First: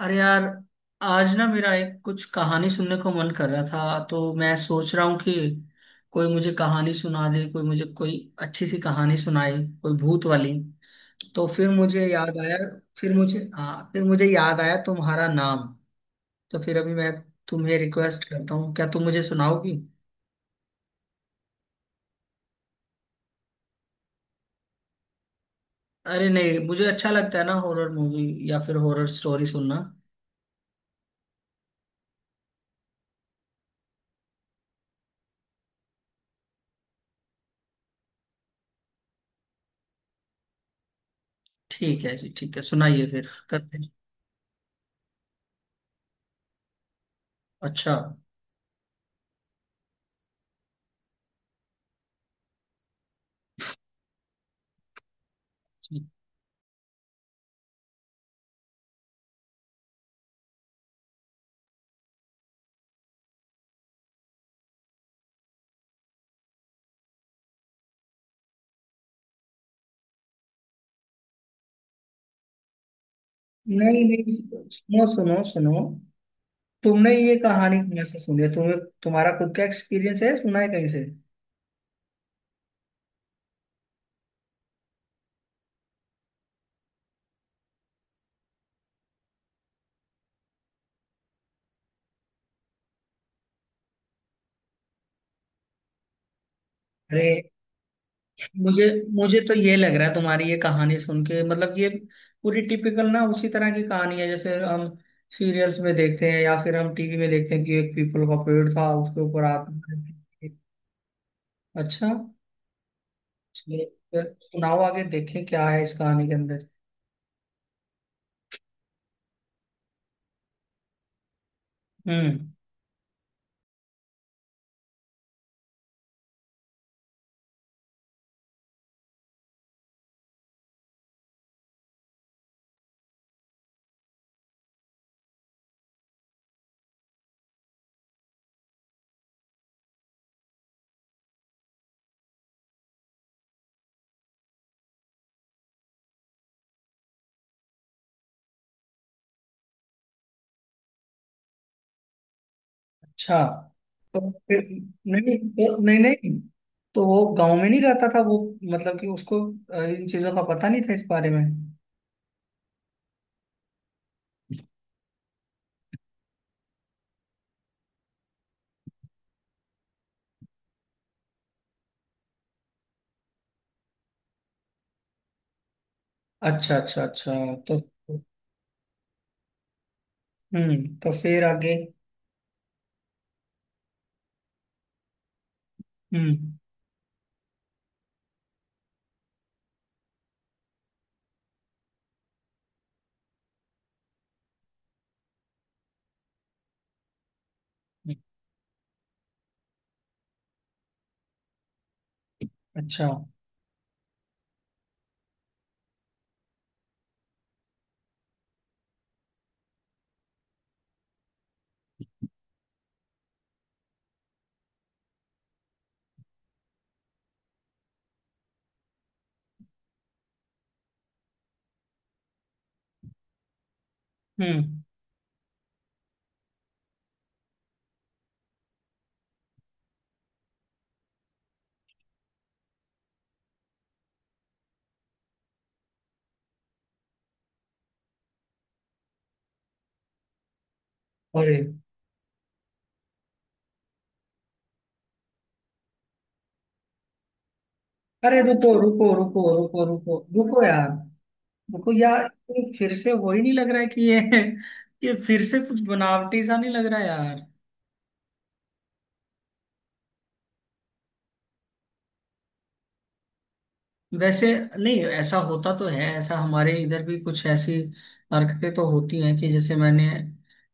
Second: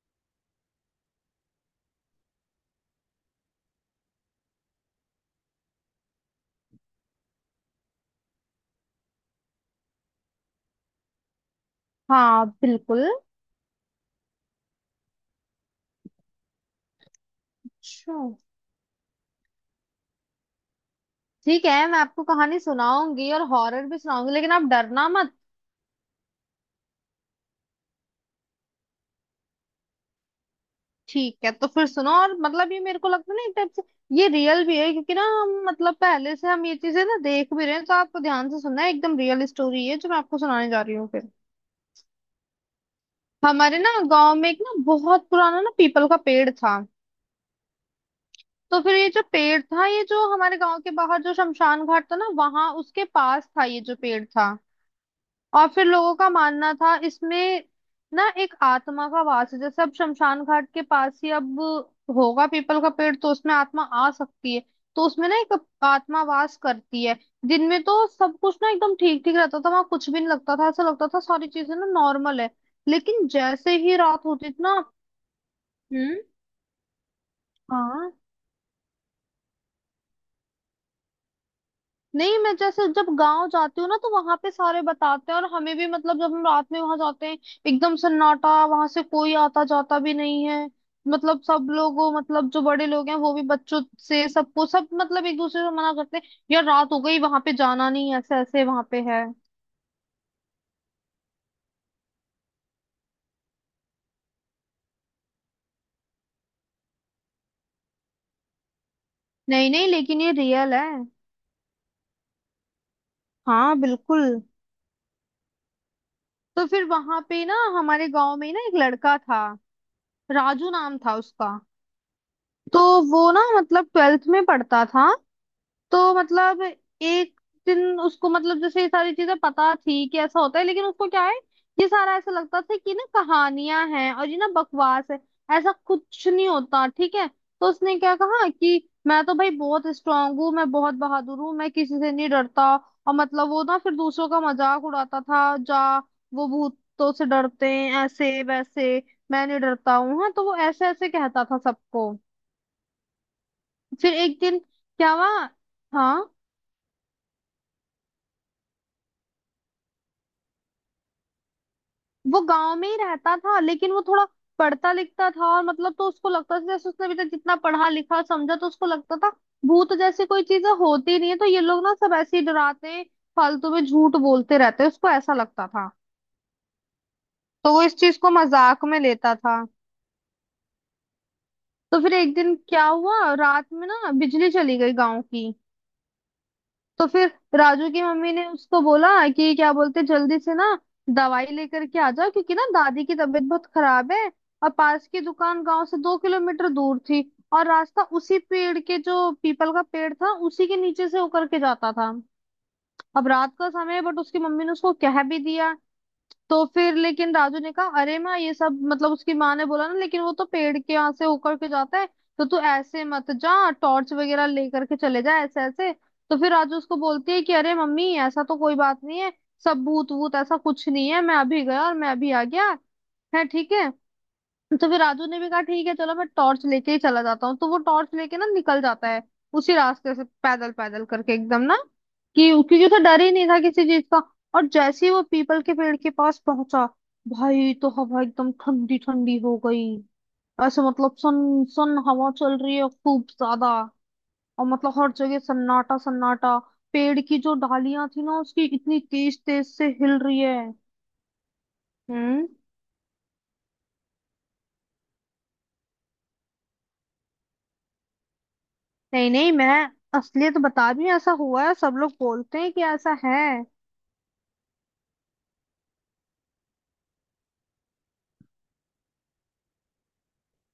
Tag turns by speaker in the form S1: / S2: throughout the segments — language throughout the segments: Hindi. S1: अरे यार, आज ना मेरा एक कुछ कहानी सुनने को मन कर रहा था। तो मैं सोच रहा हूँ कि कोई मुझे कहानी सुना दे, कोई मुझे कोई अच्छी सी कहानी सुनाए, कोई भूत वाली। तो फिर मुझे याद
S2: हाँ,
S1: आया।
S2: बिल्कुल।
S1: फिर मुझे हाँ फिर मुझे याद आया तुम्हारा नाम। तो फिर अभी मैं तुम्हें
S2: अच्छा।
S1: रिक्वेस्ट करता हूँ, क्या तुम मुझे सुनाओगी?
S2: ठीक है, मैं आपको कहानी सुनाऊंगी और हॉरर भी सुनाऊंगी, लेकिन आप डरना मत।
S1: अरे नहीं, मुझे अच्छा लगता है ना हॉरर मूवी या फिर हॉरर स्टोरी सुनना।
S2: ठीक है, तो फिर सुनो। और मतलब ये मेरे को लगता है ना, एक टाइप से ये रियल भी है, क्योंकि ना हम मतलब पहले से हम ये चीजें ना देख भी रहे हैं। तो आपको ध्यान से सुनना है, एकदम रियल स्टोरी है जो मैं आपको सुनाने जा रही हूँ। फिर
S1: ठीक है जी, ठीक है, सुनाइए फिर, करते
S2: हमारे
S1: हैं।
S2: ना गांव में एक ना बहुत पुराना ना पीपल का पेड़ था।
S1: अच्छा।
S2: तो फिर ये जो पेड़ था, ये जो हमारे गांव के बाहर जो शमशान घाट था ना, वहां उसके पास था ये जो पेड़ था। और फिर
S1: ठीक।
S2: लोगों का मानना था इसमें ना एक आत्मा का वास है। जैसे अब शमशान घाट के पास ही अब होगा पीपल का पेड़, तो उसमें आत्मा आ सकती है। तो उसमें ना एक आत्मा वास करती है। दिन में तो सब कुछ ना एकदम ठीक ठीक रहता था, वहां कुछ भी नहीं लगता था, ऐसा लगता था सारी चीजें ना नॉर्मल है। लेकिन जैसे ही
S1: नहीं
S2: रात
S1: नहीं,
S2: होती थी ना।
S1: सुनो सुनो सुनो,
S2: हम्म।
S1: तुमने ये कहानी कहाँ
S2: हाँ।
S1: से सुनी है? तुम्हें, तुम्हारा खुद का एक्सपीरियंस है, सुना है कहीं से?
S2: नहीं, मैं जैसे जब गांव जाती हूँ ना, तो वहां पे सारे बताते हैं। और हमें भी मतलब जब हम रात में वहां जाते हैं, एकदम सन्नाटा, वहां से कोई आता जाता भी नहीं है। मतलब सब लोग वो मतलब जो बड़े लोग हैं वो भी बच्चों से सबको सब मतलब एक दूसरे से मना करते हैं, यार रात हो गई
S1: अरे,
S2: वहां पे जाना नहीं, ऐसे ऐसे वहां
S1: मुझे
S2: पे है।
S1: मुझे तो ये लग रहा है तुम्हारी ये कहानी सुन के, मतलब ये पूरी टिपिकल ना उसी तरह की कहानी है जैसे हम सीरियल्स में देखते हैं या फिर हम टीवी में देखते हैं कि एक पीपल का पेड़ था उसके ऊपर
S2: नहीं नहीं,
S1: आत्मा रहती
S2: लेकिन ये
S1: थी।
S2: रियल है।
S1: अच्छा,
S2: हाँ,
S1: चलिए, फिर
S2: बिल्कुल।
S1: सुनाओ आगे, देखें क्या है इस कहानी के
S2: तो
S1: अंदर।
S2: फिर वहां पे ना हमारे गांव में ही ना एक लड़का था, राजू नाम था उसका।
S1: हम्म।
S2: तो वो ना मतलब 12th में पढ़ता था। तो मतलब एक दिन उसको, मतलब जैसे ये सारी चीजें पता थी कि ऐसा होता है, लेकिन उसको क्या है, ये सारा ऐसा लगता था कि ना कहानियां हैं और ये ना बकवास है, ऐसा कुछ नहीं होता। ठीक है, तो उसने क्या कहा कि मैं तो भाई बहुत स्ट्रांग हूँ, मैं बहुत बहादुर हूँ, मैं किसी से नहीं डरता। और मतलब वो ना फिर दूसरों का मजाक उड़ाता था, जा वो भूतों से डरते हैं ऐसे वैसे, मैं नहीं डरता हूँ। हाँ, तो वो ऐसे ऐसे कहता था सबको।
S1: अच्छा।
S2: फिर
S1: तो
S2: एक दिन
S1: फिर,
S2: क्या हुआ।
S1: नहीं तो- नहीं
S2: हाँ।
S1: नहीं तो वो गांव में नहीं रहता था वो, मतलब कि उसको इन चीजों का पता नहीं था, इस बारे में?
S2: वो गांव में ही रहता था, लेकिन वो थोड़ा पढ़ता लिखता था। और मतलब तो उसको लगता था जैसे उसने अभी तक जितना पढ़ा लिखा समझा, तो उसको लगता था भूत जैसी कोई चीजें होती नहीं है, तो ये लोग ना सब ऐसे ही डराते हैं, फालतू में झूठ बोलते रहते हैं, उसको ऐसा लगता था।
S1: अच्छा अच्छा अच्छा।
S2: तो
S1: तो
S2: वो इस चीज को मजाक में लेता था।
S1: तो फिर आगे?
S2: तो फिर एक दिन क्या हुआ, रात में ना बिजली चली गई गांव की।
S1: हम्म।
S2: तो फिर राजू की मम्मी ने उसको बोला कि क्या बोलते, जल्दी से ना दवाई लेकर के आ जाओ, क्योंकि ना दादी की तबीयत बहुत खराब है। और पास की दुकान गांव से 2 किलोमीटर दूर थी, और रास्ता उसी पेड़ के, जो पीपल का पेड़ था, उसी के नीचे से होकर के जाता था।
S1: अच्छा।
S2: अब रात का समय है, बट उसकी मम्मी ने उसको कह भी दिया। तो फिर लेकिन राजू ने कहा अरे माँ, ये सब, मतलब उसकी माँ ने बोला ना लेकिन वो तो पेड़ के यहाँ से होकर के जाता है, तो तू ऐसे मत जा, टॉर्च वगैरह लेकर के चले जा, ऐसे ऐसे। तो फिर राजू उसको बोलती है कि अरे मम्मी, ऐसा तो कोई बात नहीं है, सब भूत वूत ऐसा कुछ नहीं है, मैं अभी गया और मैं अभी आ गया है, ठीक है।
S1: हम्म।
S2: तो फिर राजू ने भी कहा ठीक है चलो, मैं टॉर्च लेके ही चला जाता हूँ। तो वो टॉर्च लेके ना निकल जाता है उसी रास्ते से, पैदल पैदल करके एकदम ना, कि क्योंकि उसे डर ही नहीं था किसी चीज का। और जैसे ही वो पीपल के पेड़ के पास पहुंचा, भाई तो हवा एकदम ठंडी ठंडी हो गई। ऐसे मतलब
S1: अरे
S2: सन सन हवा चल रही है खूब ज्यादा। और मतलब हर जगह सन्नाटा सन्नाटा। पेड़ की जो डालियां थी ना,
S1: अरे,
S2: उसकी
S1: रुको
S2: इतनी
S1: रुको
S2: तेज
S1: रुको
S2: तेज
S1: रुको
S2: से
S1: रुको
S2: हिल रही है।
S1: रुको यार, रुको यार।
S2: हम्म।
S1: ये फिर से वही नहीं लग रहा है कि ये ये फिर से कुछ बनावटी सा नहीं लग रहा है यार?
S2: नहीं नहीं, मैं असलियत बता रही हूँ, ऐसा हुआ है, सब लोग बोलते हैं कि ऐसा है।
S1: वैसे नहीं, ऐसा होता तो है, ऐसा हमारे इधर भी कुछ ऐसी हरकतें तो होती हैं। कि जैसे मैंने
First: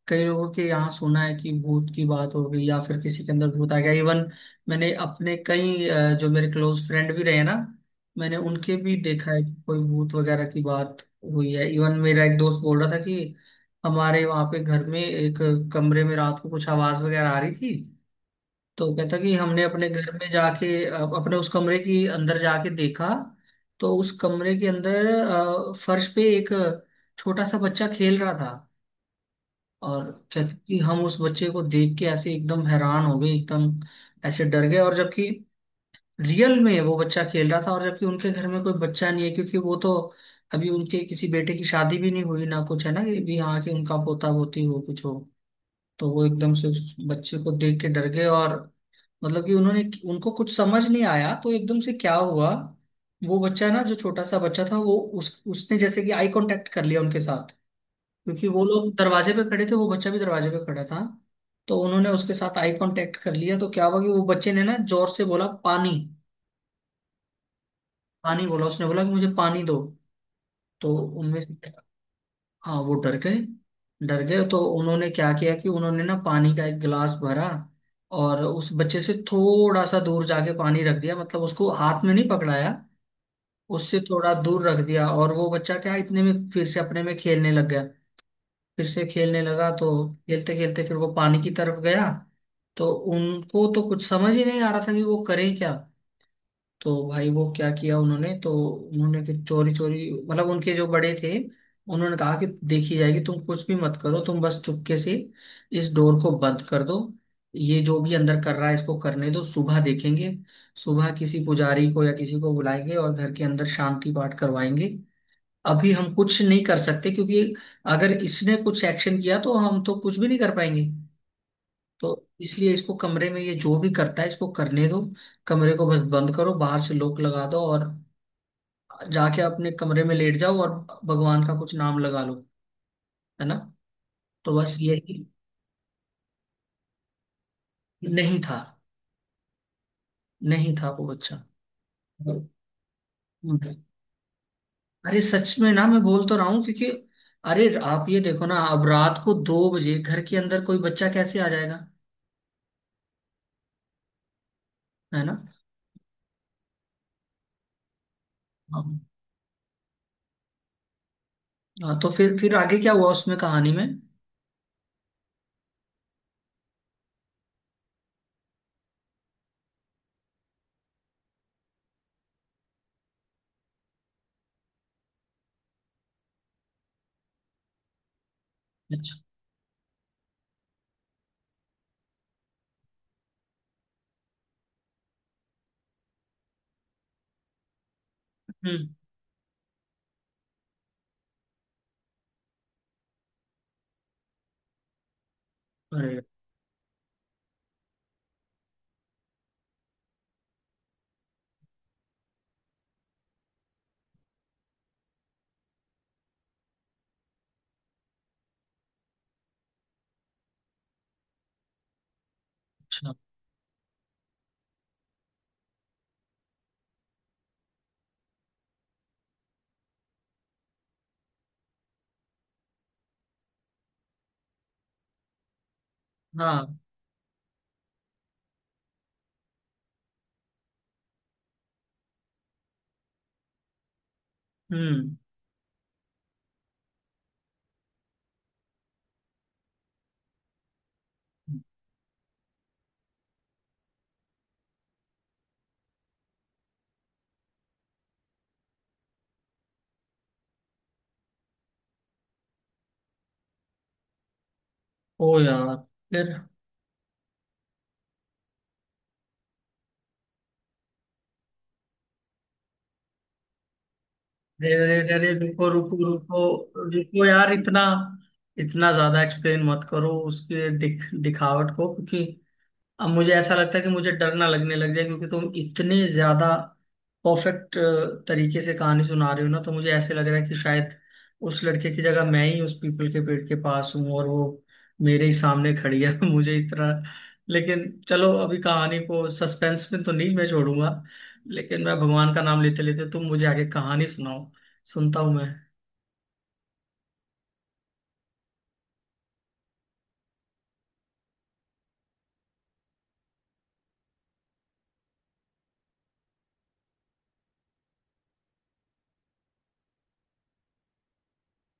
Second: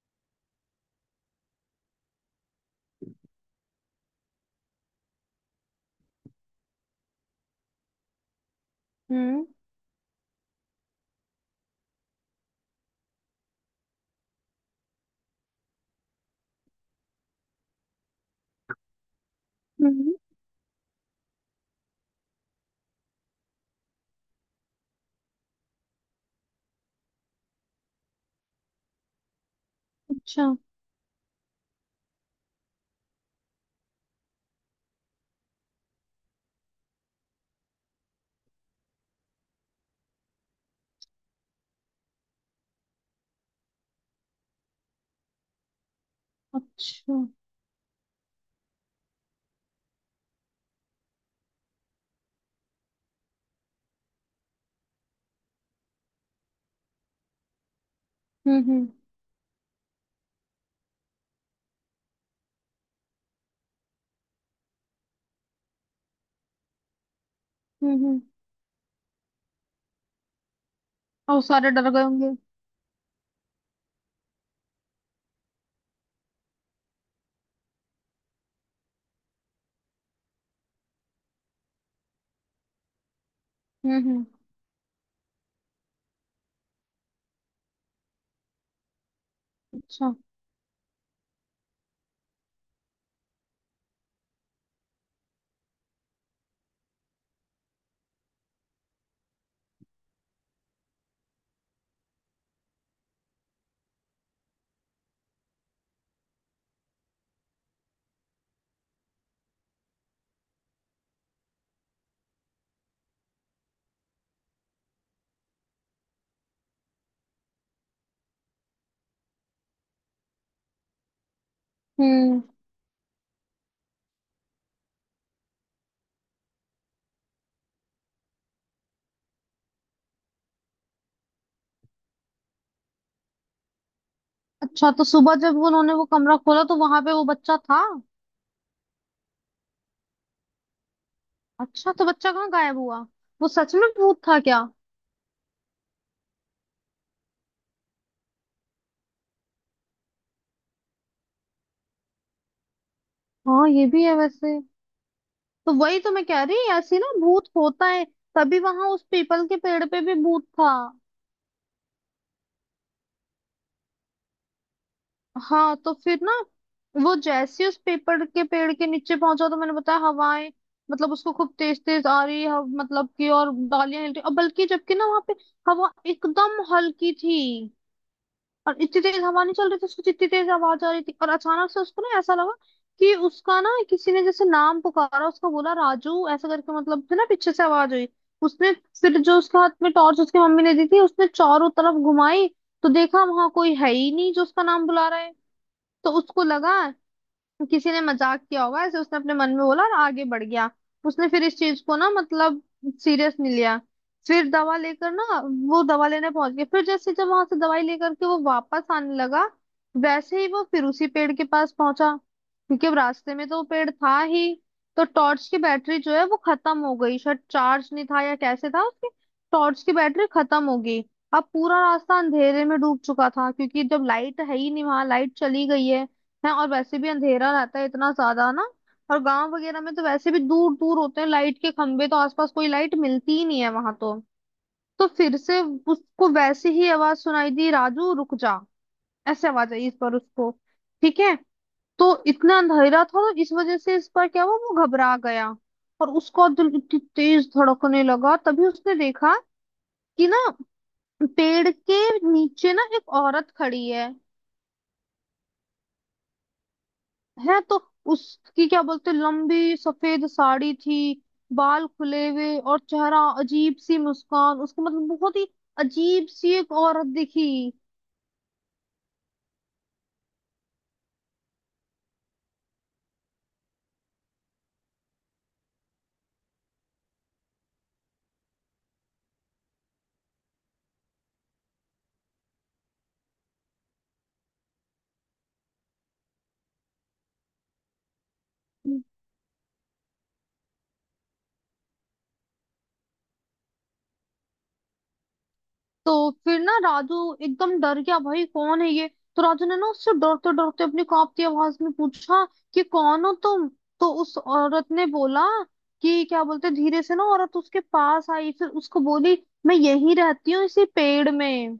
S1: कई लोगों के यहाँ सुना है कि भूत की बात हो गई या फिर किसी के अंदर भूत आ गया। इवन मैंने अपने कई जो मेरे क्लोज फ्रेंड भी रहे ना, मैंने उनके भी देखा है
S2: हम्म।
S1: कि कोई भूत वगैरह की बात हुई है। इवन मेरा एक दोस्त बोल रहा था कि हमारे वहाँ पे घर में एक कमरे में रात को कुछ आवाज वगैरह आ रही थी। तो कहता कि हमने अपने घर
S2: हम्म।
S1: में जाके अपने उस कमरे के अंदर जाके देखा। तो उस कमरे के अंदर फर्श पे एक छोटा सा बच्चा खेल रहा था। और
S2: अच्छा,
S1: कहता कि हम उस बच्चे को देख के ऐसे एकदम हैरान हो गए, एकदम ऐसे डर गए। और जबकि रियल में वो बच्चा खेल रहा था, और जबकि उनके घर में कोई बच्चा नहीं है, क्योंकि वो तो अभी उनके किसी बेटे की शादी भी नहीं हुई ना, कुछ है ना कि भी, हाँ, कि उनका पोता पोती हो, कुछ हो। तो वो एकदम से उस
S2: अच्छा।
S1: बच्चे को देख के डर गए। और मतलब कि उन्होंने, उनको कुछ समझ नहीं आया, तो एकदम से क्या हुआ, वो बच्चा ना जो छोटा सा बच्चा था, वो उस उसने जैसे कि आई कांटेक्ट कर लिया उनके साथ। क्योंकि
S2: हम्म।
S1: वो
S2: हम्म।
S1: लोग दरवाजे पे खड़े थे, वो बच्चा भी दरवाजे पे खड़ा था। तो उन्होंने उसके साथ आई कांटेक्ट कर लिया, तो क्या हुआ कि वो बच्चे ने ना जोर से बोला, पानी।
S2: हम्म।
S1: पानी बोला उसने, बोला कि मुझे पानी दो। तो
S2: और
S1: उनमें
S2: वो
S1: से,
S2: सारे डर गए होंगे।
S1: हाँ, वो डर गए, डर गए। तो उन्होंने क्या किया कि उन्होंने ना पानी का एक गिलास भरा, और उस बच्चे से थोड़ा सा दूर जाके पानी रख दिया, मतलब उसको हाथ में नहीं पकड़ाया।
S2: हम्म।
S1: उससे
S2: हम्म।
S1: थोड़ा दूर रख दिया, और वो बच्चा क्या इतने में फिर से अपने में खेलने लग गया। फिर से खेलने लगा, तो
S2: अच्छा।
S1: खेलते खेलते फिर वो पानी की तरफ गया। तो उनको तो कुछ समझ ही नहीं आ रहा था कि वो करें क्या। तो भाई वो क्या किया उन्होंने, तो उन्होंने फिर चोरी चोरी, मतलब उनके जो बड़े थे, उन्होंने कहा कि देखी जाएगी, तुम कुछ भी मत करो, तुम बस चुपके से इस डोर को बंद कर दो। ये जो भी अंदर कर रहा है, इसको करने दो, सुबह देखेंगे। सुबह किसी पुजारी को या किसी को बुलाएंगे और घर के अंदर शांति पाठ करवाएंगे। अभी हम कुछ नहीं कर सकते क्योंकि अगर इसने कुछ एक्शन किया तो हम तो कुछ भी नहीं कर पाएंगे। तो
S2: हम्म।
S1: इसलिए इसको कमरे में, ये जो भी करता है इसको करने दो। कमरे को बस बंद करो, बाहर से लॉक लगा दो, और जाके अपने कमरे में लेट जाओ और भगवान का कुछ नाम लगा लो, है ना? तो बस
S2: अच्छा, तो
S1: यही।
S2: सुबह जब उन्होंने वो कमरा खोला तो वहां पे वो बच्चा था।
S1: नहीं था। नहीं था वो बच्चा।
S2: अच्छा, तो बच्चा कहाँ गायब हुआ। वो सच में भूत था क्या।
S1: अरे सच में ना, मैं बोल तो रहा हूँ क्योंकि अरे, आप ये देखो ना, अब रात को दो बजे घर के अंदर कोई बच्चा कैसे आ जाएगा,
S2: हाँ, ये भी है वैसे।
S1: है ना?
S2: तो वही तो मैं कह रही, ऐसी ना भूत होता है, तभी वहां उस
S1: हाँ।
S2: पीपल के पेड़ पे भी भूत था।
S1: हाँ, तो फिर आगे क्या हुआ उसमें कहानी में?
S2: हाँ, तो फिर ना वो जैसे ही उस पेपर के पेड़ के नीचे पहुंचा, तो मैंने बताया हवाएं, मतलब उसको खूब तेज तेज आ रही है, मतलब कि और डालियां हिल रही, और बल्कि जबकि ना वहां पे हवा एकदम हल्की थी, और इतनी तेज
S1: अच्छा।
S2: हवा नहीं चल रही थी उसको, जितनी तेज आवाज आ रही थी। और अचानक से उसको ना ऐसा लगा कि उसका ना किसी ने जैसे नाम पुकारा उसका, बोला राजू ऐसा करके, मतलब फिर ना पीछे से आवाज हुई उसने।
S1: हम्म।
S2: फिर जो उसके हाथ में टॉर्च उसकी मम्मी ने दी थी, उसने चारों तरफ घुमाई, तो देखा वहां कोई है ही नहीं जो उसका नाम बुला रहा है। तो
S1: अरे।
S2: उसको लगा किसी ने मजाक किया होगा, ऐसे उसने अपने मन में बोला और आगे बढ़ गया। उसने फिर इस चीज को ना मतलब सीरियस नहीं लिया। फिर दवा लेकर ना, वो दवा लेने पहुंच गया। फिर जैसे जब वहां से दवाई लेकर के वो वापस आने लगा, वैसे ही वो फिर उसी पेड़ के पास पहुंचा, क्योंकि अब
S1: अच्छा।
S2: रास्ते में तो वो पेड़ था ही। तो टॉर्च की बैटरी जो है वो खत्म हो गई, शायद चार्ज नहीं था या कैसे था उसकी, टॉर्च की बैटरी खत्म हो गई। अब पूरा रास्ता अंधेरे में डूब चुका था, क्योंकि जब लाइट है ही नहीं वहां, लाइट चली गई है और
S1: हाँ।
S2: वैसे भी अंधेरा रहता है इतना ज्यादा ना। और गांव वगैरह में तो वैसे भी दूर दूर होते हैं लाइट के खंभे, तो आसपास कोई लाइट मिलती ही नहीं है वहां तो। तो
S1: हम्म।
S2: फिर से उसको वैसे ही आवाज सुनाई दी, राजू रुक जा, ऐसे आवाज आई इस पर उसको, ठीक है, तो इतना अंधेरा था, तो इस वजह से इस पर क्या हुआ वो घबरा गया। और उसका दिल इतनी तेज धड़कने लगा, तभी उसने देखा कि ना पेड़ के नीचे ना एक औरत खड़ी है।
S1: ओ यार। फिर।
S2: है, तो उसकी क्या बोलते लंबी सफेद साड़ी थी, बाल खुले हुए और चेहरा अजीब सी मुस्कान,
S1: अरे
S2: उसको मतलब
S1: अरे अरे,
S2: बहुत ही
S1: रुको रुको
S2: अजीब सी एक
S1: रुको
S2: औरत
S1: रुको
S2: दिखी।
S1: यार। इतना इतना ज्यादा एक्सप्लेन मत करो उसके दिखावट को, क्योंकि अब मुझे ऐसा लगता है कि मुझे डर ना लगने लग जाए। क्योंकि तुम इतने ज्यादा परफेक्ट तरीके से कहानी सुना रहे हो ना, तो मुझे ऐसे लग रहा है कि शायद उस लड़के की जगह मैं ही उस पीपल के पेड़ के पास हूँ और वो मेरे ही सामने खड़ी है मुझे, इस तरह। लेकिन चलो, अभी कहानी को सस्पेंस में तो नहीं मैं छोड़ूंगा। लेकिन मैं भगवान का नाम लेते लेते, तुम मुझे आगे कहानी सुनाओ, सुनता हूँ मैं।
S2: तो फिर ना राजू एकदम डर गया, भाई कौन है ये। तो राजू ने ना उससे डरते डरते अपनी कांपती आवाज में पूछा कि कौन हो तुम। तो उस औरत ने बोला कि क्या बोलते, धीरे से ना औरत उसके पास आई, फिर उसको बोली मैं यहीं रहती हूँ इसी पेड़ में,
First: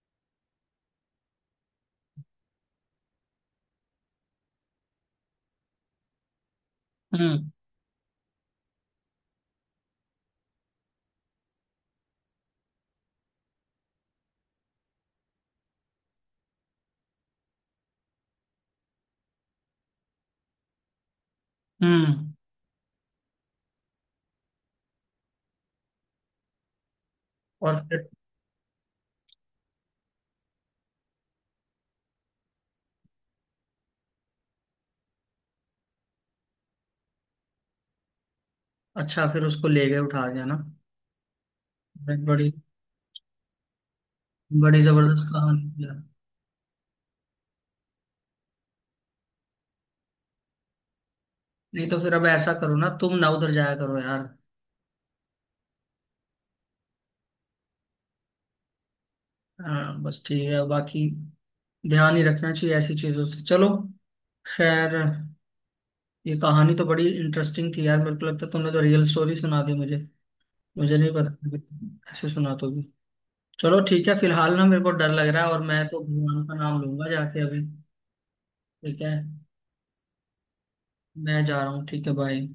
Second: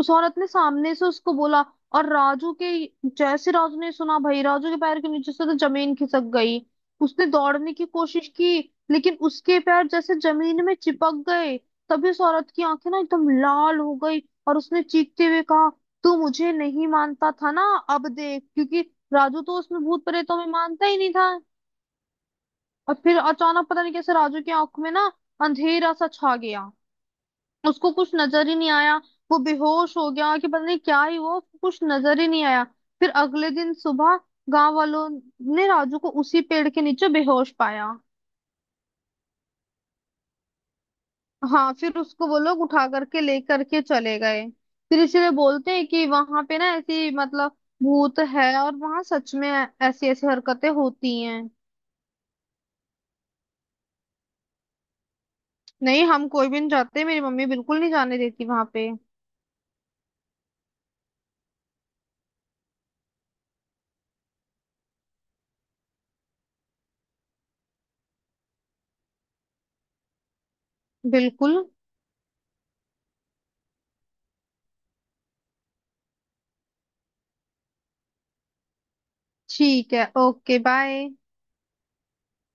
S2: उस औरत ने सामने से उसको बोला। और राजू के, जैसे राजू ने सुना भाई, राजू के पैर के नीचे से तो जमीन खिसक गई। उसने
S1: हम्म।
S2: दौड़ने की कोशिश की, लेकिन उसके पैर जैसे जमीन में चिपक गए। तभी उस औरत की आंखें ना एकदम लाल हो गई, और उसने चीखते हुए कहा, तू मुझे नहीं मानता था ना, अब देख। क्योंकि राजू तो उसमें भूत प्रेतों में मानता ही नहीं था।
S1: हम्म।
S2: और फिर अचानक पता नहीं कैसे राजू की आंख में ना अंधेरा सा छा गया,
S1: और
S2: उसको
S1: फिर?
S2: कुछ नजर ही नहीं आया। वो बेहोश हो गया, कि पता नहीं क्या ही हुआ, उसको कुछ नजर ही नहीं आया। फिर अगले दिन सुबह गांव वालों ने राजू को उसी पेड़ के नीचे बेहोश पाया।
S1: अच्छा, फिर उसको ले गए, उठा गया ना?
S2: हाँ, फिर उसको वो
S1: बड़ी,
S2: लोग उठा करके लेकर के चले गए।
S1: बड़ी
S2: फिर
S1: जबरदस्त
S2: इसलिए बोलते
S1: कहानी
S2: हैं
S1: है।
S2: कि वहां पे ना ऐसी मतलब भूत है, और वहां सच में ऐसी ऐसी हरकतें होती हैं।
S1: नहीं, तो फिर अब ऐसा करो ना, तुम ना उधर जाया करो यार।
S2: नहीं, हम कोई भी नहीं जाते, मेरी मम्मी बिल्कुल नहीं जाने देती वहां पे।
S1: हाँ बस, ठीक है, बाकी ध्यान ही रखना चाहिए ऐसी चीजों से। चलो, खैर, ये कहानी तो बड़ी इंटरेस्टिंग थी यार। मेरे को लगता है तुमने तो रियल स्टोरी सुना दी मुझे। मुझे नहीं पता
S2: बिल्कुल।
S1: कि ऐसे सुना दोगी। चलो ठीक है, फिलहाल ना मेरे को डर लग रहा है और मैं तो भगवान का नाम लूंगा जाके अभी। ठीक है,
S2: ठीक है, ओके बाय।
S1: मैं जा रहा हूँ, ठीक है, बाय।